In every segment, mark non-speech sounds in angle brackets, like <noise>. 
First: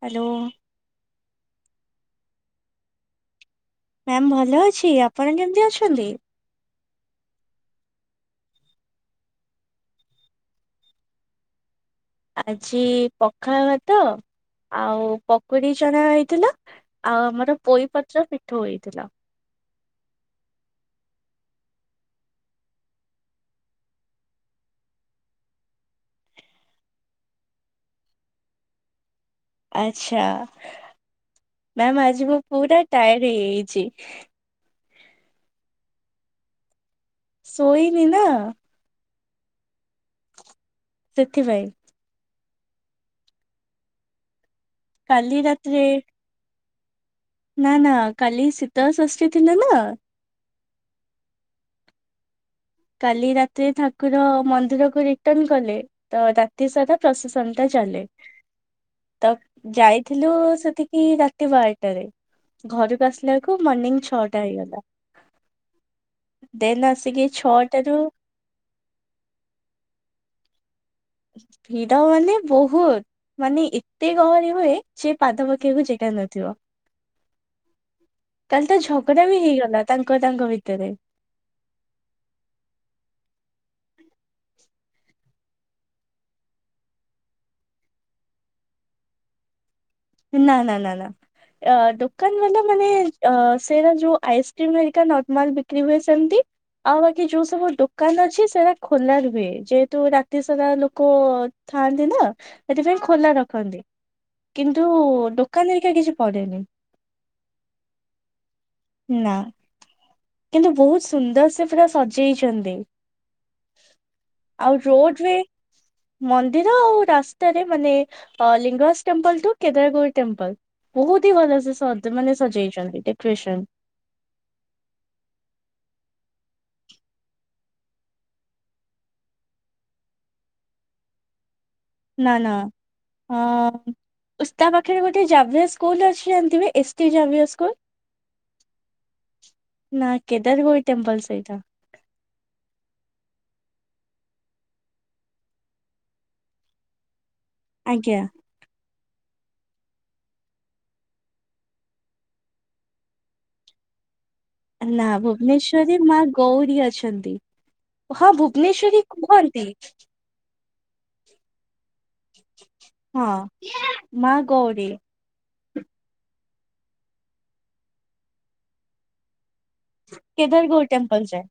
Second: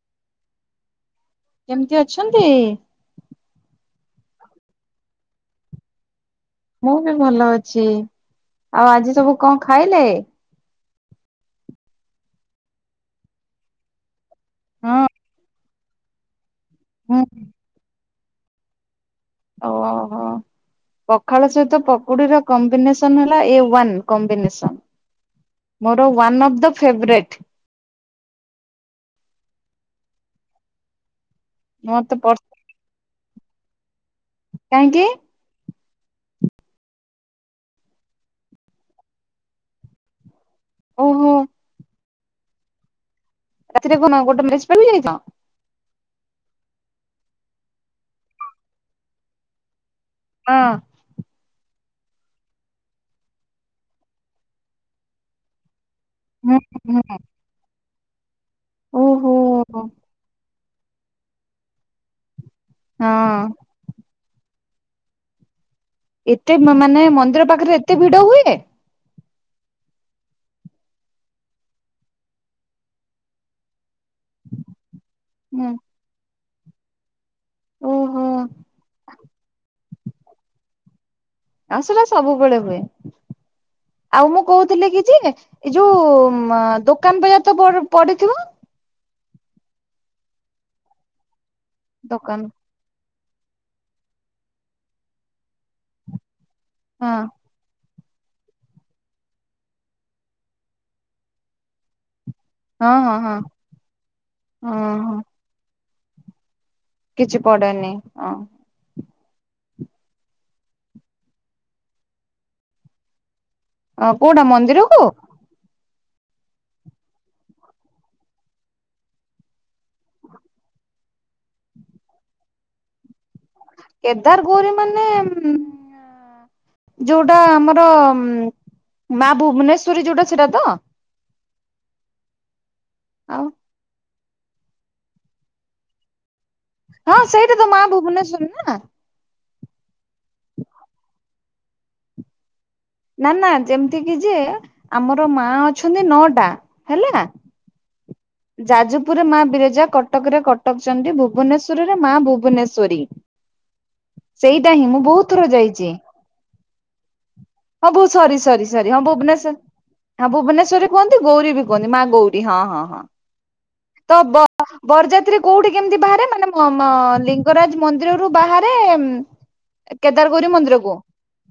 Hello. କେମିତି ଅଛନ୍ତି? Ma'am ଭଲ ଅଛି। ଆପଣ କେମିତି ଅଛନ୍ତି? ମୁଁ ବି ଭଲ ଅଛି। ଆଉ ଆଜି ସବୁ କଣ ଖାଇଲେ? ଆଜି ପଖାଳ ଭାତ ହଁ ଆଉ ପକୁଡି ଛଣା ହେଇଥିଲା ହୁଁ। ଆଉ ଆମର ପୋଇପତ୍ର ପିଠଉ ହେଇଥିଲା। ଓହୋଃ। ପଖାଳ ସହିତ ପକୁଡିର କମ୍ବିନେସନ ହେଲା ଏ ୱାନ କମ୍ବିନେସନ। ମୋର ୱାନ ଅଫ ଦ ଫେବରେଟ। ଆଚ୍ଛା, ମ୍ୟାାମ ମତେ ଆଜି ପ ମୁଁ ପୁରା ଟାୟାର୍ଡ ହେଇଯାଇଛି। କାହିଁକି? ଶୋଇନି ନା। ଓହୋ ସେଥିପାଇଁ। ରାତିରେ କଣ ଗୋଟେ ପାର୍ଟି ଯାଇଥିଲ? କାଲି ରାତିରେ। ନା ନା କାଲି ଶୀତଳ ଷଷ୍ଠୀ ଥିଲା ନା। ହଁ। କାଲି ରାତିରେ ଠାକୁର ମନ୍ଦିର କୁ ରିଟର୍ଣ କଲେ। ତ ହୁଁ ରାତି ସାରା ହୁଁ। ପ୍ରଶାସନ ଟା ଚାଲେ ତ ଓହୋ ହଁ ଯାଇଥିଲୁ ସେଠି। ରାତି ବାରଟାରେ ଘରକୁ ଆସିଲା ବଳକୁ ମର୍ଣ୍ଣିିଂ ଛଅଟା ହେଇଗଲା। ଏତେ ଦେନ୍ ମାନେ ଆସିକି ମନ୍ଦିର ପାଖରେ ଛଅଟାରୁ ଏତେ ଭିଡ ହୁଏ? ଭିଡ ମାନେ ବହୁତ ମାନେ ଏତେ ଗହଳି ହୁଏ। ସେ ପାଦ ହୁଁ ପକେଇବାକୁ ଜେଗା ନଥିବ। ଓହୋ କାଲି ତ ଝଗଡା ବି ହେଇଗଲା ତାଙ୍କ ତାଙ୍କ ଭିତରେ। ଆଉ ସେଟା ସବୁବେଳେ ହୁଏ ଆଉ ମୁଁ କହୁଥିଲି କି ଜେ ଏଇ ଯୋଉ ଦୋକାନ ବଜାର ତ ପଡିଥିବ। ନା ନା ନା ନା ଅ ଦୋକାନ ବା ମାନେ ଅ ସେଇଟ ଯୋଉ ଆଇସ୍କ୍ରିମ ହେକା ନର୍ମାଲ ବିକ୍ରି ହୁଏ ସେମିତି ଆଁ ହଁ ବାକି ଯଉ ସବୁ ଦୋକାନ ଅଛି ସେଟା ଖୋଲା ରୁହେ ଯେହେତୁ ରାତି ସାରା ଲୋକ ଥାଆନ୍ତି ନା ହଁ ସେଥିପାଇଁ ହଁ ଖୋଲା ହଁ ରଖନ୍ତି। କିନ୍ତୁ ହଁ ହଁ ଦୋକାନ ହେରିକା କିଛି ପଡେନି। କିଛି ପଡେନି ହ। ନା। କିନ୍ତୁ ବହୁତ ସୁନ୍ଦର ସେ ପୁରା ସଜେଇଛନ୍ତି। କୋଉଟା ଆଉ ମନ୍ଦିରକୁ ରୋଜ ରେ ମନ୍ଦିର ଆଉ ରାସ୍ତାରେ ମାନେ ଅ ଲିଙ୍ଗରାଜ ଟେମ୍ପଲୁ ଠୁ କେଦାରଗୋଭରୀ ଟେମ୍ପଲ ବହୁତ ହି ଭଲ ସେ ମାନେ ସଜେଇଛନ୍ତି ଡେକୋରେସନ। କେଦାର ଗୌରି ମାନେ ଯୋଉଟା ଆମର ଉ ମା ଭୁବନେଶ୍ଵରୀ ଯୋଉଟା ସେଟା ତ? ନା ନା ଅ ଆଉ ଉସ୍ତା ତା ପାଖରେ ଗୋଟେ ଜାଭିଅର ସ୍କୁଲ ଅଛି ଯାଣିଥିବ? ହଁ ସେଇଠା ତ ମା ଭୁବନେଶ୍ଵର ନା ନା କେଦାର ଗୌଡ଼ ଟେମ୍ପଲ ସେଇଟା। ନା ନା ଯେମିତି କିି ଯେ ଆମର ମା ଅଛନ୍ତି ନଅଟା ହେଲା। ଆଜ୍ଞା। ଯାଜପୁରରେ ମା ବିରଜା କଟକ ରେ କଟକଚଣ୍ଡୀ ଭୁବନେଶ୍ଵର ରେ ମା ଭୁବନେଶ୍ଵରୀ। ସେଇଟା ହିଁ ମୁଁ ନା ବହୁତ ଥର ଯାଇଛି ଭୁବନେଶ୍ଵରେ ମା ଗୌରୀ ଅଛନ୍ତି। ହଁ ବୋ ସରି ସରି ସରି ହଁ ଭୁବନେଶ୍ଵରୀ କୁହନ୍ତି ଭୁବନେଶ୍ଵର ହଁ ଭୁବନେଶ୍ରରେ କୁହନ୍ତି ଗୌରୀ ବି କୁହନ୍ତି ମା ଗୌରୀ ହଁ ହଁ। ହଁ ତ ମା ବ ଗୌରୀ। ବରଯାତ୍ରୀ କୋଉଠି କେମିତି ବାହାରେ ମାନେ ମ ମ ଲିଙ୍ଗରାଜ ମନ୍ଦିରରୁୁ ବାହାରେ କେଦାରଗୌରୀ ମନ୍ଦିରକୁ ଟେମ୍ପଲ ଯାଏ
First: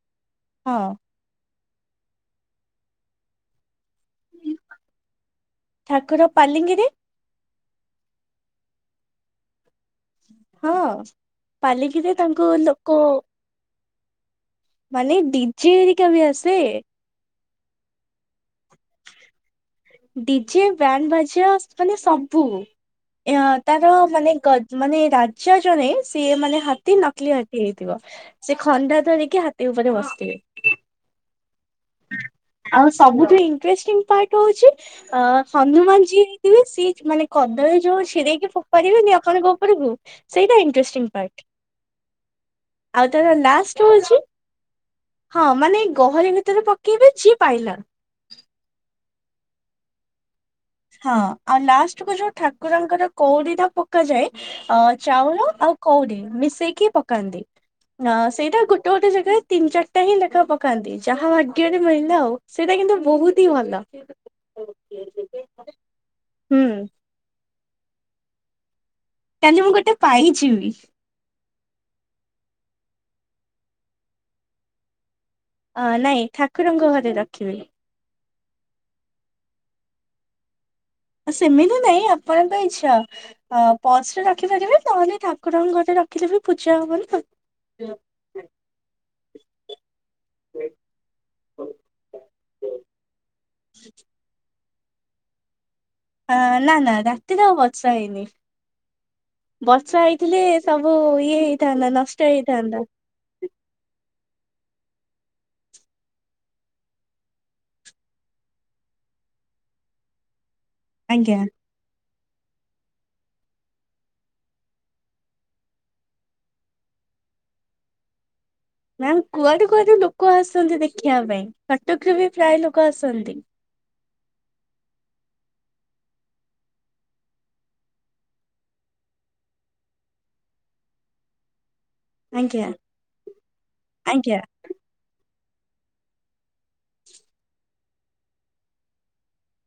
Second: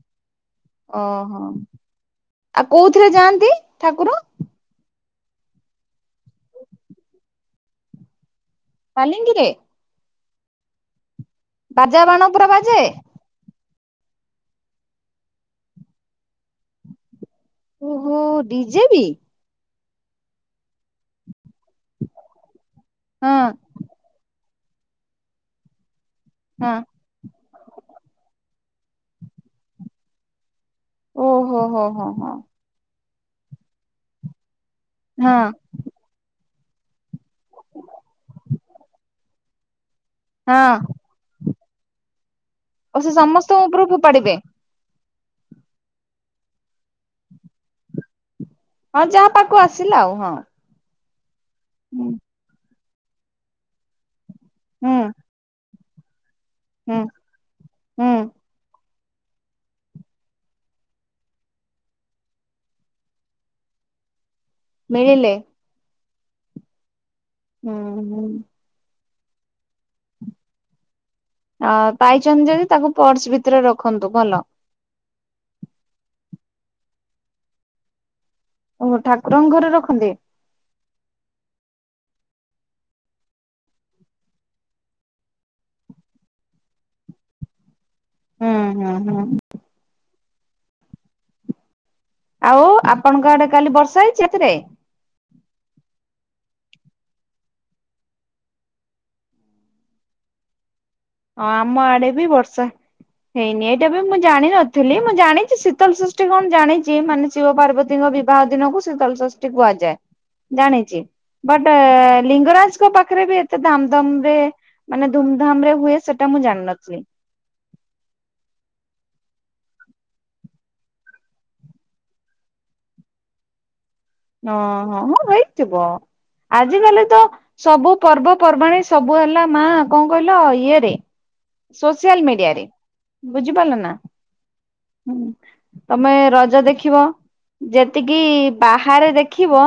ହଁ। ଓହୋ। ଆଉ କୋଉଥିରେ ଯାଆନ୍ତି ଠାକୁର? ଠାକୁର ପାଲିଙ୍କିରେ। ପାଲିଙ୍କିରେ ହଁ ବାଜା ପାଲିକିରେ ବାଣ ପୁରା ତାଙ୍କୁ ବାଜେ ଲୋକ ମାନେ ଡିଜେହେରିକା ବି ଆସେ। ଓହୋ ଡିଜେ କି? ଡିଜେ ବ୍ୟାଣ୍ଡ ବାଜଆ ମାନେ ସବୁ ହଁ ତାର ମାନେ ଗ ମାନେ ରାଜା ଜଣେ ସିଏ ମାନେ ହଁ ହାତୀ ନକଲି ହେଇଥିବ ସେ ଖଣ୍ଡା ଧରିକି ହାତୀ ଉପରେ ବସିଥିବେ। ଓହୋ ହୋ ହୋ ହଁ। ଆଉ ସବୁଠୁ ଇଣ୍ଟରେଷ୍ଟିଂ ପାର୍ଟ ହଉଚି ଅ ହଁ ହନୁମାନ ଯୀ ସି ମାନେ କଦଳୀ ଯୋଉ ଚିଡ଼େଇକି ଫୋପାଡ଼ି ବେନି ଆପଣଙ୍କ ଉପରକୁ ସେଇଟା ହଁ ଇଣ୍ଟଷ୍ ପାର୍ଟ ଓ ସେ ଆଉ ତାର ସମସ୍ତଙ୍କ ଲାଷ୍ଟ ଉପରକୁ ହଉଚି ଫୋପାଡିବେ ହଁ ମାନେ ଏଇ ଗହଳି ଭିତରେ ପକେଇବେ ଯିଏ ପାଇଲା। ହଁ ଯାହା ପାଖକୁ ଆସିଲା ଆଉ ହଁ। ହଁ ଆଉ ଲାଷ୍ଟକୁ ଯୋଉ ଠାକୁରଙ୍କର କଉଡ଼ିଟା ପକାଯାଏ ଅ ହୁଁ ଚାଉଳ ଆଉ କୋଉଡ଼ି ମିଶେଇକି ହୁଁ ପକାନ୍ତି। ହୁଁ ହଁ ସେଇଟା ଗୋଟେ ଗୋଟେ ଜାଗାରେ ତିନି ଚାରିଟା ହିଁ ଲେଖା ପକାନ୍ତି ଯାହା ଭାଗ୍ୟରେ ମଳିଲା ଆଉ। ସେଇଟା କିନ୍ତୁ ବହୁତହିଁ ଭଲ। ମିଳିଲେ? ହୁଁ। ଉଁ -ହୁଁ। କାଲି ମୁଁ ଗୋଟେ ପାଇଚିବି। ଅ -ପାଇଚନ୍ତି ଯଦି ତାକୁ ପର୍ସ ଭିତରେ ରଖନ୍ତୁ ଭଲ। ଅ- ନାଇଁ ଠାକୁରଙ୍କ ଘରେ ରଖିବି। ଓହୋ ଠାକୁରଙ୍କ ଘରେ ରଖନ୍ତି? ସେମିତି ନାଇଁ ଆପଣଙ୍କ ଇଚ୍ଛା। ଅ-ପର୍ସରେ ରଖିପାରିବେ ନହେଲେ ଠାକୁରଙ୍କ ଘରେ ରଖିଲେବି ପୂଜା ହବନା ସେ ହୁଁ -ହୁଁ- ହୁଁ। ଆଉ ଆପଣଙ୍କ ଆଡ଼େ କାଲି ବର୍ଷା ହେଇଚି ରାତିରେ? ଆ-ନା -ନା ରାତିରେ ଆଉ ବର୍ଷା ହେଇନି ବର୍ଷା ହେଇଥିଲେ ସବୁ ଇଏ ହଁ ଆମ ହେଇଥାନ୍ତା ଆଡେ ବି ନଷ୍ଟ ବର୍ଷା ହେଇଥାନ୍ତା। ହେଇନି ଏଇଟାବି ମୁଁ ଜାଣିିନଥିଲି ମୁଁ ଜାଣିଚି ଶୀତଲ୍ ଷଷ୍ଟି କଣ ଜାଣିଚି ମାନେ ଶିବ ପାର୍ବତୀଙ୍କ ବିବାହ ଦିନକୁ ଶୀତଳଷଷ୍ଠୀ କୁହାଯାଏ ଜାଣିଚି ଆଜ୍ଞା ବଟ୍ ଲିଙ୍ଗରାଜଙ୍କ ପାଖରେବି ଏତେ ଧାମ୍ ଧମ୍ ରେ ମାନେ ଧୁମ୍ ଧାମ୍ ରେ ହୁଏ ସେଟା ମୁଁ ଜାଣିନଥିଲି। ମ୍ୟାମ୍ କୁଆଡ଼େ କୁଆଡ଼େ ଲୋକ ଆସନ୍ତି ଦେଖିବା ପାଇଁ କଟକରୁବି ପ୍ରାୟ ଲୋକ ଆସନ୍ତି। ଓ -ହୋ ହଁ ହେଇଥିବ ଆଜିକାଲି ତ ସବୁ ପର୍ବ ପର୍ବାଣି ସବୁ ହେଲା ମା କଁ କଇଁଲ ଇଏରେ ସୋସିଆଲ୍ ମିଡ଼ିଆରେ ଆଜ୍ଞା ବୁଝିପାରିଲ ନା? ଆଜ୍ଞା ହୁଁ- ତମେ ରଜ ଦେଖିବ ଯେତିକି ବା ହାରେ ଦେଖିବ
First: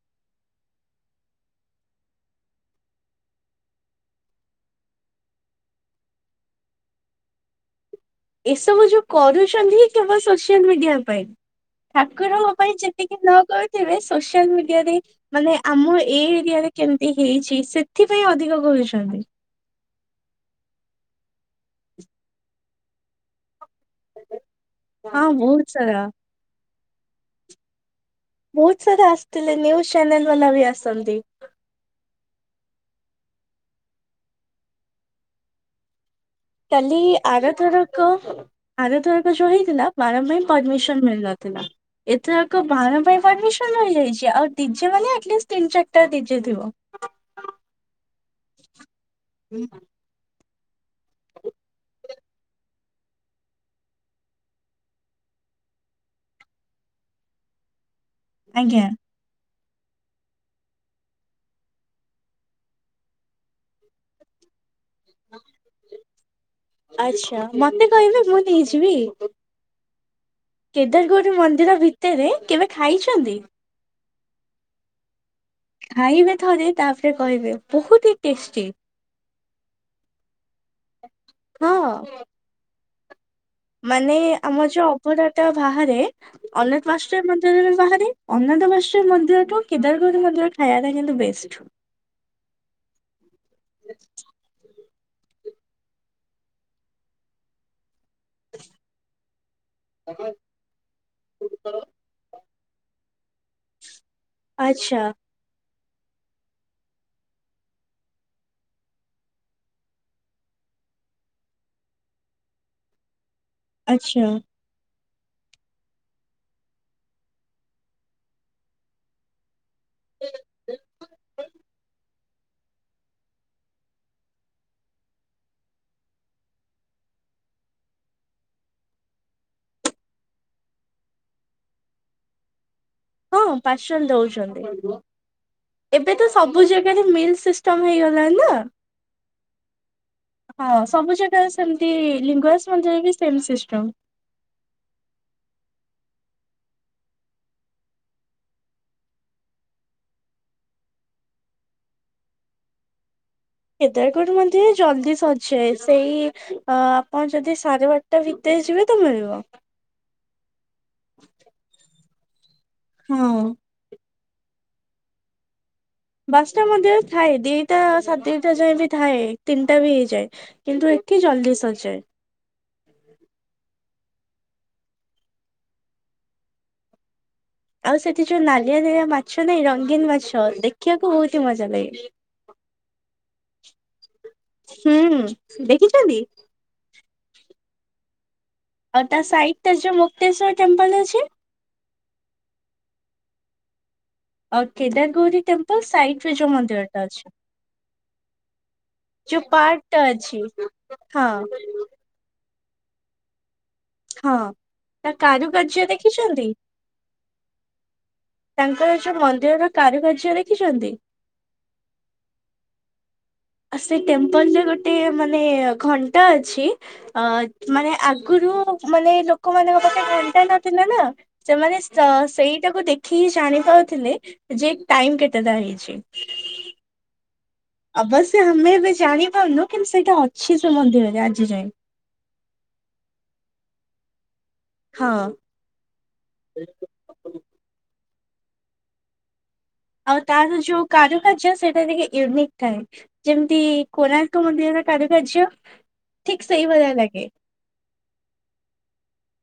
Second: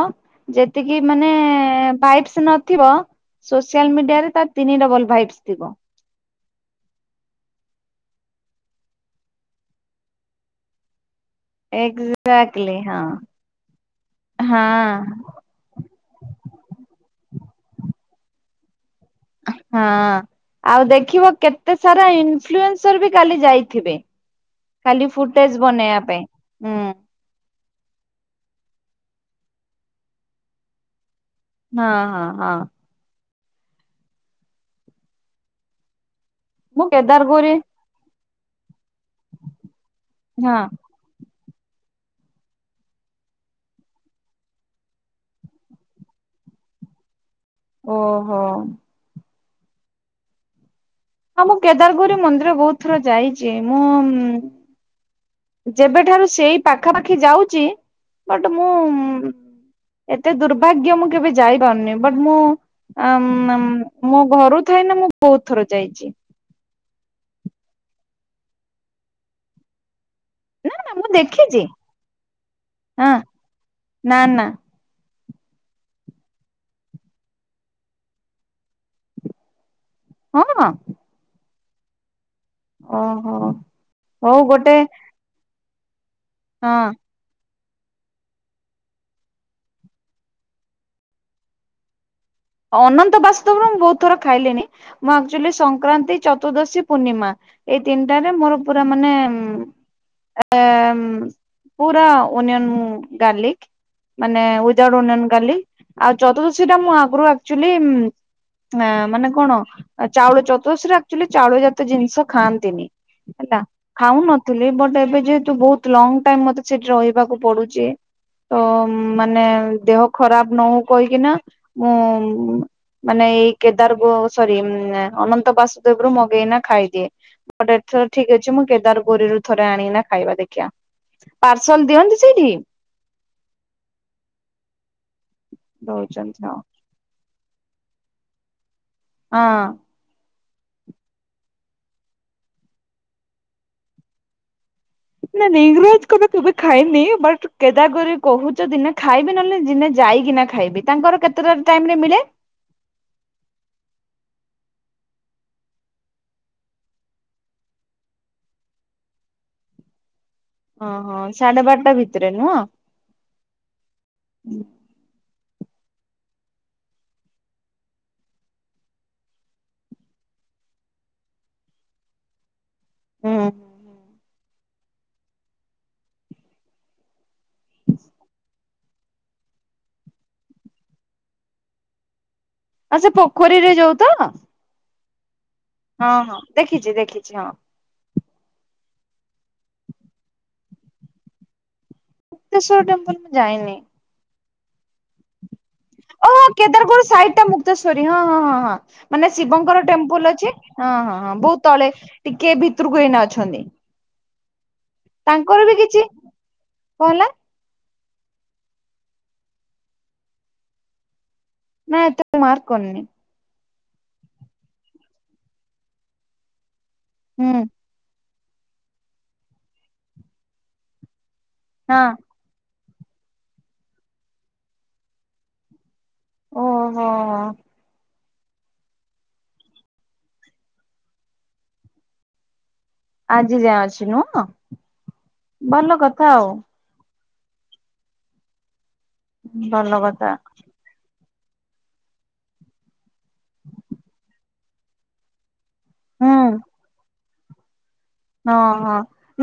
ଯେତିକି ମାନେ ବାଇଟ୍ସ୍ ନଥିବ ସୋସିଆଲ୍ ମିଡ଼ିଆରେ ତାର୍ ତିନି ଡବଲ୍ ଭାଇବ୍ସ୍ ଥିବ। ଏସବୁ ଯଉ କରୁଚନ୍ତି କେବଳ ସୋସିଆଲ୍ ମିଡ଼ିଆ ପାଇଁ। ଠାକୁରଙ୍କ ପାଇଁ ଏକ୍ଜାକ୍ଟଲି ହଁ। ଯେତିକି ନ କରୁଥିବେ ସୋସିଆଲ୍ ହଁ ମିଡ଼ିଆରେ ମାନେ ଆମ ଏଇ ଏରିଆରେ କେମିତି ହେଇଚି ସେଥିପାଇଁ ଅଧିକ କରୁଛନ୍ତି। ହୁଁ। ଆଉ ଦେଖିବ କେତେ ସାରା ଇନଫ୍ଲୁଏନ୍ସରବି କାଲି ଯାଇଥିବେ। ଖାଲି ହଁ ଫୁଟେଜ୍ ବହୁତ ବନେଇବା ସାରା ପାଇଁ ହୁଁ। ବହୁତ୍ ସାରା ଆସିଥିଲେ ନ୍ୟୁଜ୍ ଚ୍ୟାନେଲ୍ ବାଲାବି ଆସନ୍ତି। ହଁ -ହଁ -ହଁ। ମୁଁ କାଲି ଆର କେଦାରଗୌରୀ ଥରକ -ଆର ଥରକ ଯଉ ହେଇଥିଲା ବାଣ ପାଇଁ ହଁ ପର୍ମିଶ୍ ମିଳିନଥିଲା। ଏଥରକ ବାଣ ପାଇଁ ପର୍ମିଶନ୍ ମିଳିଯାଇଚି। ଆଉ ଡିଜେ ମାନେ ଆଟ୍ ଲିଷ୍ଟ୍ ତିନି ଚାରିଟା ଡିଜେ ଥିବ। ଓହୋ। <unintelligible> ହଁ ମୁଁ କେଦାରଗୌରୀ ମନ୍ଦିର ବହୁତ ଥର ଯାଇଚି ମୁଁ ଯେବେଠାରୁ ସେଇ ପାଖାପାଖି ଯାଉଚି ବଟ୍ ମୁଁ ଆଜ୍ଞା। ଏତେ ଦୁର୍ଭାଗ୍ୟ ମୁଁ କେବେ ଯାଇପାରୁନି ବଟ୍ ମୁଁ ଆ-ମ୍-ଆମ୍- ମୋ ଘରୁ ଥାଏ ନା ମୁଁ ବହୁତ୍ ଥର ଯାଇଚି। ଆଚ୍ଛା ମତେ କହିବେ ମୁଁ ନେଇଯିବି। ନା ନା ମୁଁ କେଦାରଗୌରୀ ଦେଖିଛି ମନ୍ଦିର ଭିତରେ କେବେ ହଁ ଖାଇଚନ୍ତି? ନା ନା। ଖାଇବେ ଥରେ ତାପରେ କହିବେ ବହୁତ ହି ଟେଷ୍ଟି। ହଁ। ହଁ। ଓହୋ। ମାନେ ହଉ ଆମର ଗୋଟେ ଯଉ ଅଭଡା ଟା ବାହାରେ ହଁ ଅନେକ୍ ମାସ୍ ଟ ମନ୍ଦିରରେ ବାହାରି ଅନନ୍ଦବାଷ୍ଟ୍ର ମନ୍ଦିରଠୁ କେଦାରଗୌରୀ ମନ୍ଦିର ଖାଇବା ଟା କିନ୍ତୁ ବେଷ୍ଟ୍। ଅନନ୍ତ ବାସୁଦେବରେ ମୁଁ ବହୁତ ଥର ଖାଇଲିଣି। ମୁଁ ଆକ୍ଚୁଆଲି ସଂକ୍ରାନ୍ତି, ଚତୁର୍ଦଶୀ, ପୂର୍ଣ୍ଣିମା ଏଇ ତିନିଟାରେ ମୋର ପୁରା ମାନେ ଏ ପୁରା ଓନିଅନ ଗାର୍ଲିକ। ମାନେ ୱିତ୍ ଆଉଟ୍ ଆଚ୍ଛା। ଓନିଅନ ଗାର୍ଲିକ ଆଉ ଚତୁର୍ଦ୍ଦଶୀ ଟା ମୁଁ ଆଗରୁ ଏକଚଲି ଆ ମାନେ କଣ ଚାଉଳ ଚତୁର୍ଶୀରେ ଆକ୍ଚୁଆଲି ଚାଉଳ ଜାତୀୟ ଜିନିଷ ଖାଆନ୍ତିନି। ହେଲା ଆଚ୍ଛା। ଖାଉନଥିଲି ବଟ ଏବେ ଯେହେତୁ ବହୁତ ଲଙ୍ଗ ଟାଇମ ମତେ ସେଠି ରହିବାକୁ ପଡୁଚି। ଅ ମାନେ ଦେହ ଖରାପ ନ ହଉ କହିକିନା ମୁଁ ଉଁ ମାନେ ଏଇ କେଦାରଗ ସରି ଅନନ୍ତ ବାସୁଦେବରୁୁ ମଗେଇକିନା ଖାଇଦିଏ। ଗୋଟେ ଏଥର ଠିକ ଅଛି ମୁଁ କେଦାର ଗୋଉରିରୁ ଥରେ ଆଣିକିନା ଖାଇବା ଦେଖିବା। ପାର୍ସଲ ଦିଅନ୍ତି ସେଇଠି? ହଁ ପାରଶଲ ଦଉଚନ୍ତି ଏବେ ତ ଦଉଛନ୍ତି ହଁ ସବୁ ଜାଗ ସେଟା ଯୋଉ ମିଲ୍ ସିଷ୍ଟମ ହେଇଗଲାଣି ନା। ହଁ। ହଁ ସବୁ ଜାଗାରେ ସେମତି, ଲିଙ୍ଗରାଜ ମନ୍ଦିରରେ ବି ସେମ୍ ସିଷ୍ଟମ୍। ନାଇଁ ଲିଂଗରାଜ ଙ୍କର୍ ତ କେବେ ଖାଇନି। ବଟ କେଦାରଗରି କହୁଚ ଦିନେ ଖାଇବି ନଲେ ଦିନେ ଯାଇକିନା ଖା ଖାଇବି ତାଙ୍କର କେତେଟା ଟାଇମ ରେ ମିଳେ? କେଦରଗୌରୀ ମନ୍ଦିରେ ଜଲ୍ଦି ସରଜାଏ ସେଇ ଅ ଆପଣ ଯଦି ସାରେ ବା ଟା ଭିତରେ ଯିବେ ତ ମିଳିବ। ହଁ ହଁ ସାଢେ ବାରଟା ଭିତରେ ନୁହଁ। ହଁ। ହୁଁ। ବାସଟା ମନ୍ଦିରେ ଥାଏ। ଦିଟା ସାଡେ ଦିଟା ଯାଏଁ ବି ଥାଏ ତିନିଟା ବି ହେଇଯାଏ। କିନ୍ତୁ ଏଠି ଜଲ୍ଦି ସରିଯାଏ। ହୁଁ। ଆଉ ସେଠି ଯୋଉ ନାଲିଆ ନେଳିଆ ମାଛ ନାଇଁ ରଙ୍ଗୀନ ମାଛ ଦେଖିବାକୁ ବହୁତ ହି ମଜା ଲାଗେ। ଆଉ ସେ ପୋଖରୀରେ ଯୋଉ ତ? ହୁଁ। ହୁଁ। ହଁ ହଁ ଦେଖିଛି ଦେଖିଛି ହଁ। ଆଉ ତା ସାଇଟ ଟା ଯୋଉ ମୁକ୍ତେଶ୍ଵର ଟେମ୍ପଲ ଅଛି। ମୁକ୍ତେଶ୍ୱର ଟେମ୍ପଲୁ ମୁଁ ଯାଇନି। ଆଉ କେଦାର ଗୌରି ଟେମ୍ପ ଓ ହୋ କେଦାରଗୌରୀ ସାଇଟ ଟା ମୁକ୍ତେଶ୍ଵରୀ ହଁ ହଁ ହଁ ହଁ ମାନେ ଯୋଉ ପାର୍କ ଶିବଙ୍କର ଟା ଟେମ୍ପଲ ଅଛି। ହଁ ହଁ ହଁ ବହୁତ ତଳେ ଟିକେ ଭିତରକୁ ଏଇନା ଅଛନ୍ତି। ହଁ ତା କାରୁ ତାଙ୍କର ବି କାର୍ଯ୍ୟ କିଛି ଦେଖିଛନ୍ତି। କଣ ହେଲା ତାଙ୍କର ଏ ଯୋଉ ମନ୍ଦିର ର କାରୁକାର୍ଯ୍ୟ ଦେଖିଛନ୍ତି। ନା ଏତେ ମୁଁ ମାର୍କ କରିନି। ଆ ସେଇ ଟେମ୍ପଲ ରେ ଗୋଟେ ମାନେ ଘଣ୍ଟା ଅଛି। ଆ ହୁଁ ମାନେ ଆଗରୁ ମାନେ ଲୋକମାନଙ୍କ ପାଖେ ଘଣ୍ଟା ନଥିଲା ନା। ସେମାନେ ହଁ। ସ ସେଇଟାକୁ ଦେଖିକି ଜାଣି ପାରୁଥିଲେ ଯେ ଟାଇମ କେତେଟା ହେଇଛି। ଓ ହୋ ହ। ଅବଶ୍ୟ ଆମେ ଏବେ ଜାଣିପାରୁନୁ କିନ୍ତୁ ସେଇଟା ଅଛି ସେ ମନ୍ଦିରରେ ଆଜି ଯାଏଁ। ଆଜି ଯାଏଁ ଅଛି ନୁହଁ ଭଲ କଥା ଆଉ। ହଁ। ଭଲ ଆଉ କଥା ତାର ଯୋଉ କାରୁକାର୍ଯ୍ୟ ସେଇଟା ଟିକେ ୟୁନିକ୍ ଥାଏ ଯେମିତି କୋଣାର୍କ ମନ୍ଦିରର। କାରୁକାର୍ଯ୍ୟ ହୁଁ ଠିକ ସେଇ ଭଳିଆ ଲାଗେ। ଓ ହଁ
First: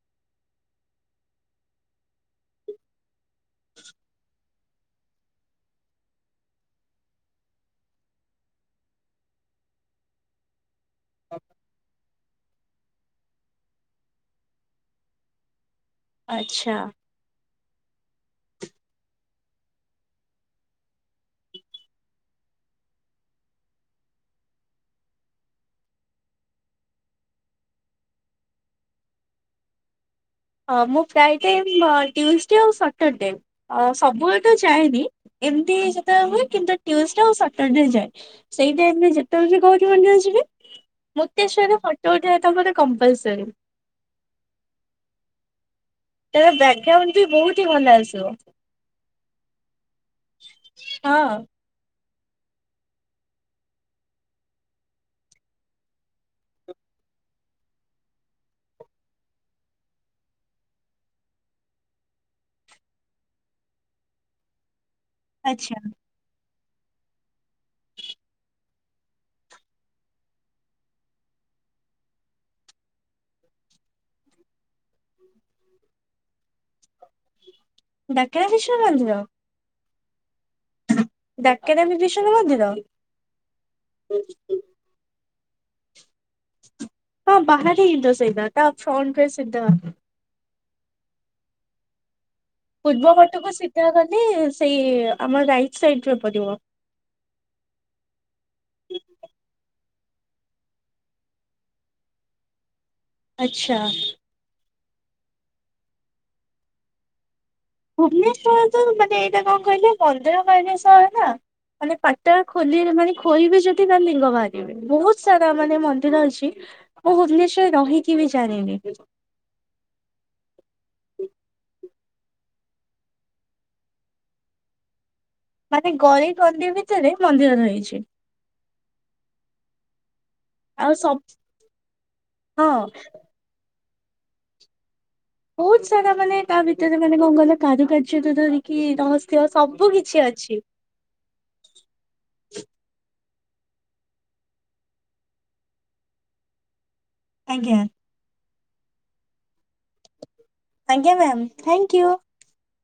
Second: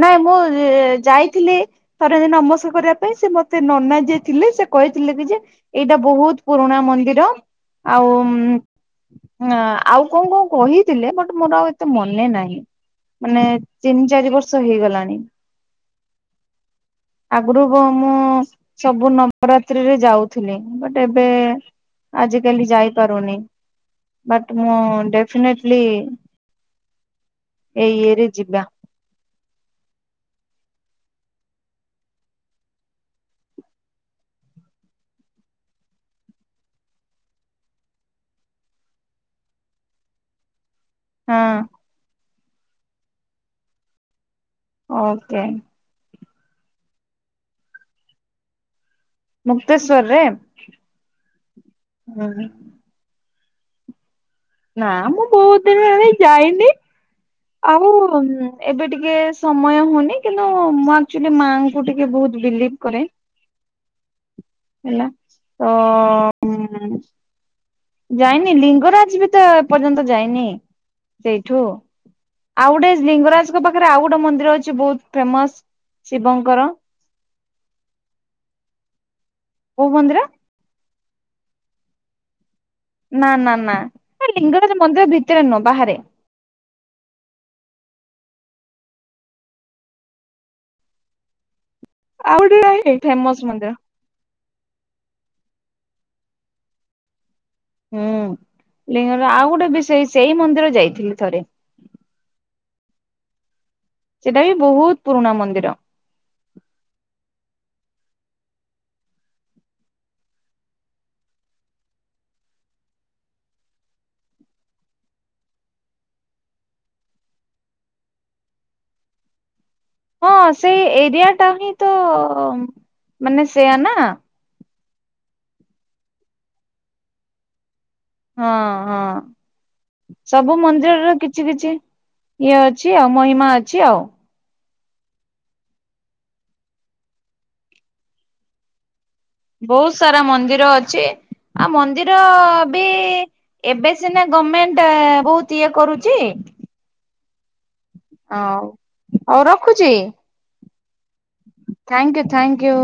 ନାଇଁ ମୁଁ ଉ ଯାଇଥିଲି। ଥରେ ଜେ ନମସ୍ କରିବା ପାଇଁ ସେ ମତେ ନନା ଯିଏ ଥିଲେ ସେ କହିଥିଲେ କି ଯେ। ଏଇଟା ବହୁତ ପୁରୁଣା ମନ୍ଦିର ଆଉ। ଉଁ ଆଉ କଁ କଁ କହିଥିଲେ ବଟ ମୋର ଆଉ ଏତେ ମନେ ନାହିଁ ମାନେ। ତିନି ଚାରି ବର୍ଷ ହେଇଗଲାଣି। ଆଚ୍ଛା। ଆଗରୁ କଁ ମୁଁ ସବୁ ନବରାତ୍ରିରେ ଯାଉଥିଲି ବଟ୍ ଏବେ। ଆଜିକାଲି ଯାଇପାରୁନି। ବଟ୍ ମୁଁ ଡେଫିନେଟଲି ଏଇ ଇଏରେ ଯିବା। ହଁ ମୁଁ ପ୍ରାଏ ଟାଇମ୍ ଆଁ ଟ୍ୟୁଯ ଡେ ଆଉ ସାଟର୍ ଡେ। ଅ ସବୁେବେଳ ତ ଯାଏନି ଏମିତି ଯେତେବେଳେ ହୁଏ କିନ୍ତୁ ଟ୍ୟୁଜଡେ ଆଉ ସାଟରଡେ ଯାଏ। ସେଇ ଟାଇମ୍ ରେ ଯେତେବେଳେ ଯିଏ କହୁଛି ମନେ ଆସିବେ। ହଁ ମୂକ୍ତଶ୍ୱରରେ ଫଟୋ ଉଠେଇବାଟା ମୋର କମ୍ପଲସରୀ। ଓକେ। ତାର ବ୍ୟାକଗ୍ରାଉଣ୍ଡ ବି ବହୁତ ହି ଭଲ ଆସିବ। ମୁକ୍ତେଶ୍ଵରରେ ହଁ ଉଁ ହୁଁ। ନା ମୁଁ ବହୁତ ଦିନ ହେଲାଣି ଯାଇନି। ଆଉ ଏବେ ଟିକେ ସମୟ ହଉନି କିନ୍ତୁ ମୁଁ ଆକ୍ଚୁଲି ମାଙ୍କୁ। ମୁଁ ଟିକେ ବହୁତ ବିଲିଭ୍ କରେ ହେଲା ତ। ଆଚ୍ଛା। ଉଁ। ଯାଇନି ଲିଙ୍ଗରାଜ ବି ତ ଏ ପର୍ଯ୍ୟନ୍ତ ଯାଇନି ସେଇଠୁ। ଆଉ ଗୋଟେ ଲିଙ୍ଗରାଜଙ୍କ ପାଖରେ ଆଉ ଗୋଟେ ମନ୍ଦିର ଅଛି ବହୁତ ଫେମସ୍ ଶିବଙ୍କର। ଡାକେରା ଶିଶୁ ମନ୍ଦିର। କୋଉ ମନ୍ଦିର। ଡାକେରାମି ବିଶ୍ବ ମନ୍ଦିର। ନା ନା ନା ଏ ଲିଙ୍ଗରାଜ ମନ୍ଦିର ଭିତରେ ନୁହଁ ବାହାରେ। ହଁ ବାହାରେ ହିଁ ତ ସେଇଟା ତା ଫ୍ରନ୍ଟରେ ସେଟା। ଆଉ ଗୋଟିଏ। ପୂର୍ବପଟକୁ ସିଧା ଗଲେ ସେଇ ଆମର ରାଇଟ୍ ସାଇଡ୍ ରେ ପଡି଼ବ। ହୁଁ ଲିଙ୍ଗର ଆଉ ଗୋଟେ ବିଷୟ ସେଇ ମନ୍ଦିର ଯାଇଥିଲୁ ଥରେ। ଆଚ୍ଛା। ସେଟା ବି ବହୁତ ପୁରୁଣା ମନ୍ଦିର। ଭୁବନେଶ୍ବରରେ ତ ମାନେ ଏଇଟା କଣ କହିଲେ ମନ୍ଦାର ମାଳିନୀ ସହର ନା। ମାନେ ପାଟା ଖୋଲିରେ ମାନେ ଖୋଇବେ ଯଦି ତା ଲିଙ୍ଗ ବାହାରିବେ। ବହୁତ ସାରା ମାନେ ମନ୍ଦିର ଅଛି। ମୁଁ ଭୁବନେଶ୍ଵରରେ ରହିକି ବି ଜାଣିନି। ହଁ ସେଇ ଏରିଆ ଟା ହିଁ ତ ମାନେ ସେୟା ନା। ମାନେ ଗରି କନ୍ଦି ଭିତରେ ମନ୍ଦିର ରହିଛି। ହଁ ହଁ। ସବୁ ଆଉ ମନ୍ଦିରର ସବ କିଛି କିଛି ଇଏ ହଁ ଅଛି। ଆଉ ମହିମା ଅଛି ଆଉ। ବହୁତ ସାରା ମାନେ ତା ଭିତରେ ମାନେ କଣ କହିଲ କାରୁୁକାର୍ଯ୍ୟ ତ ଧରିକି ରହସ ବହୁତ ସାରା ମନ୍ଦିର ଅଛି। ଆଉ ମନ୍ଦିର ବି ଏବେ ସିନା ଗମେଣ୍ଟ ଏ ବହୁତ ଇଏ କରୁଛି। ଆଜ୍ଞା। ହଉ ହଉ ରଖୁଛି। ଆଜ୍ଞା ma'am. Thank you thank you.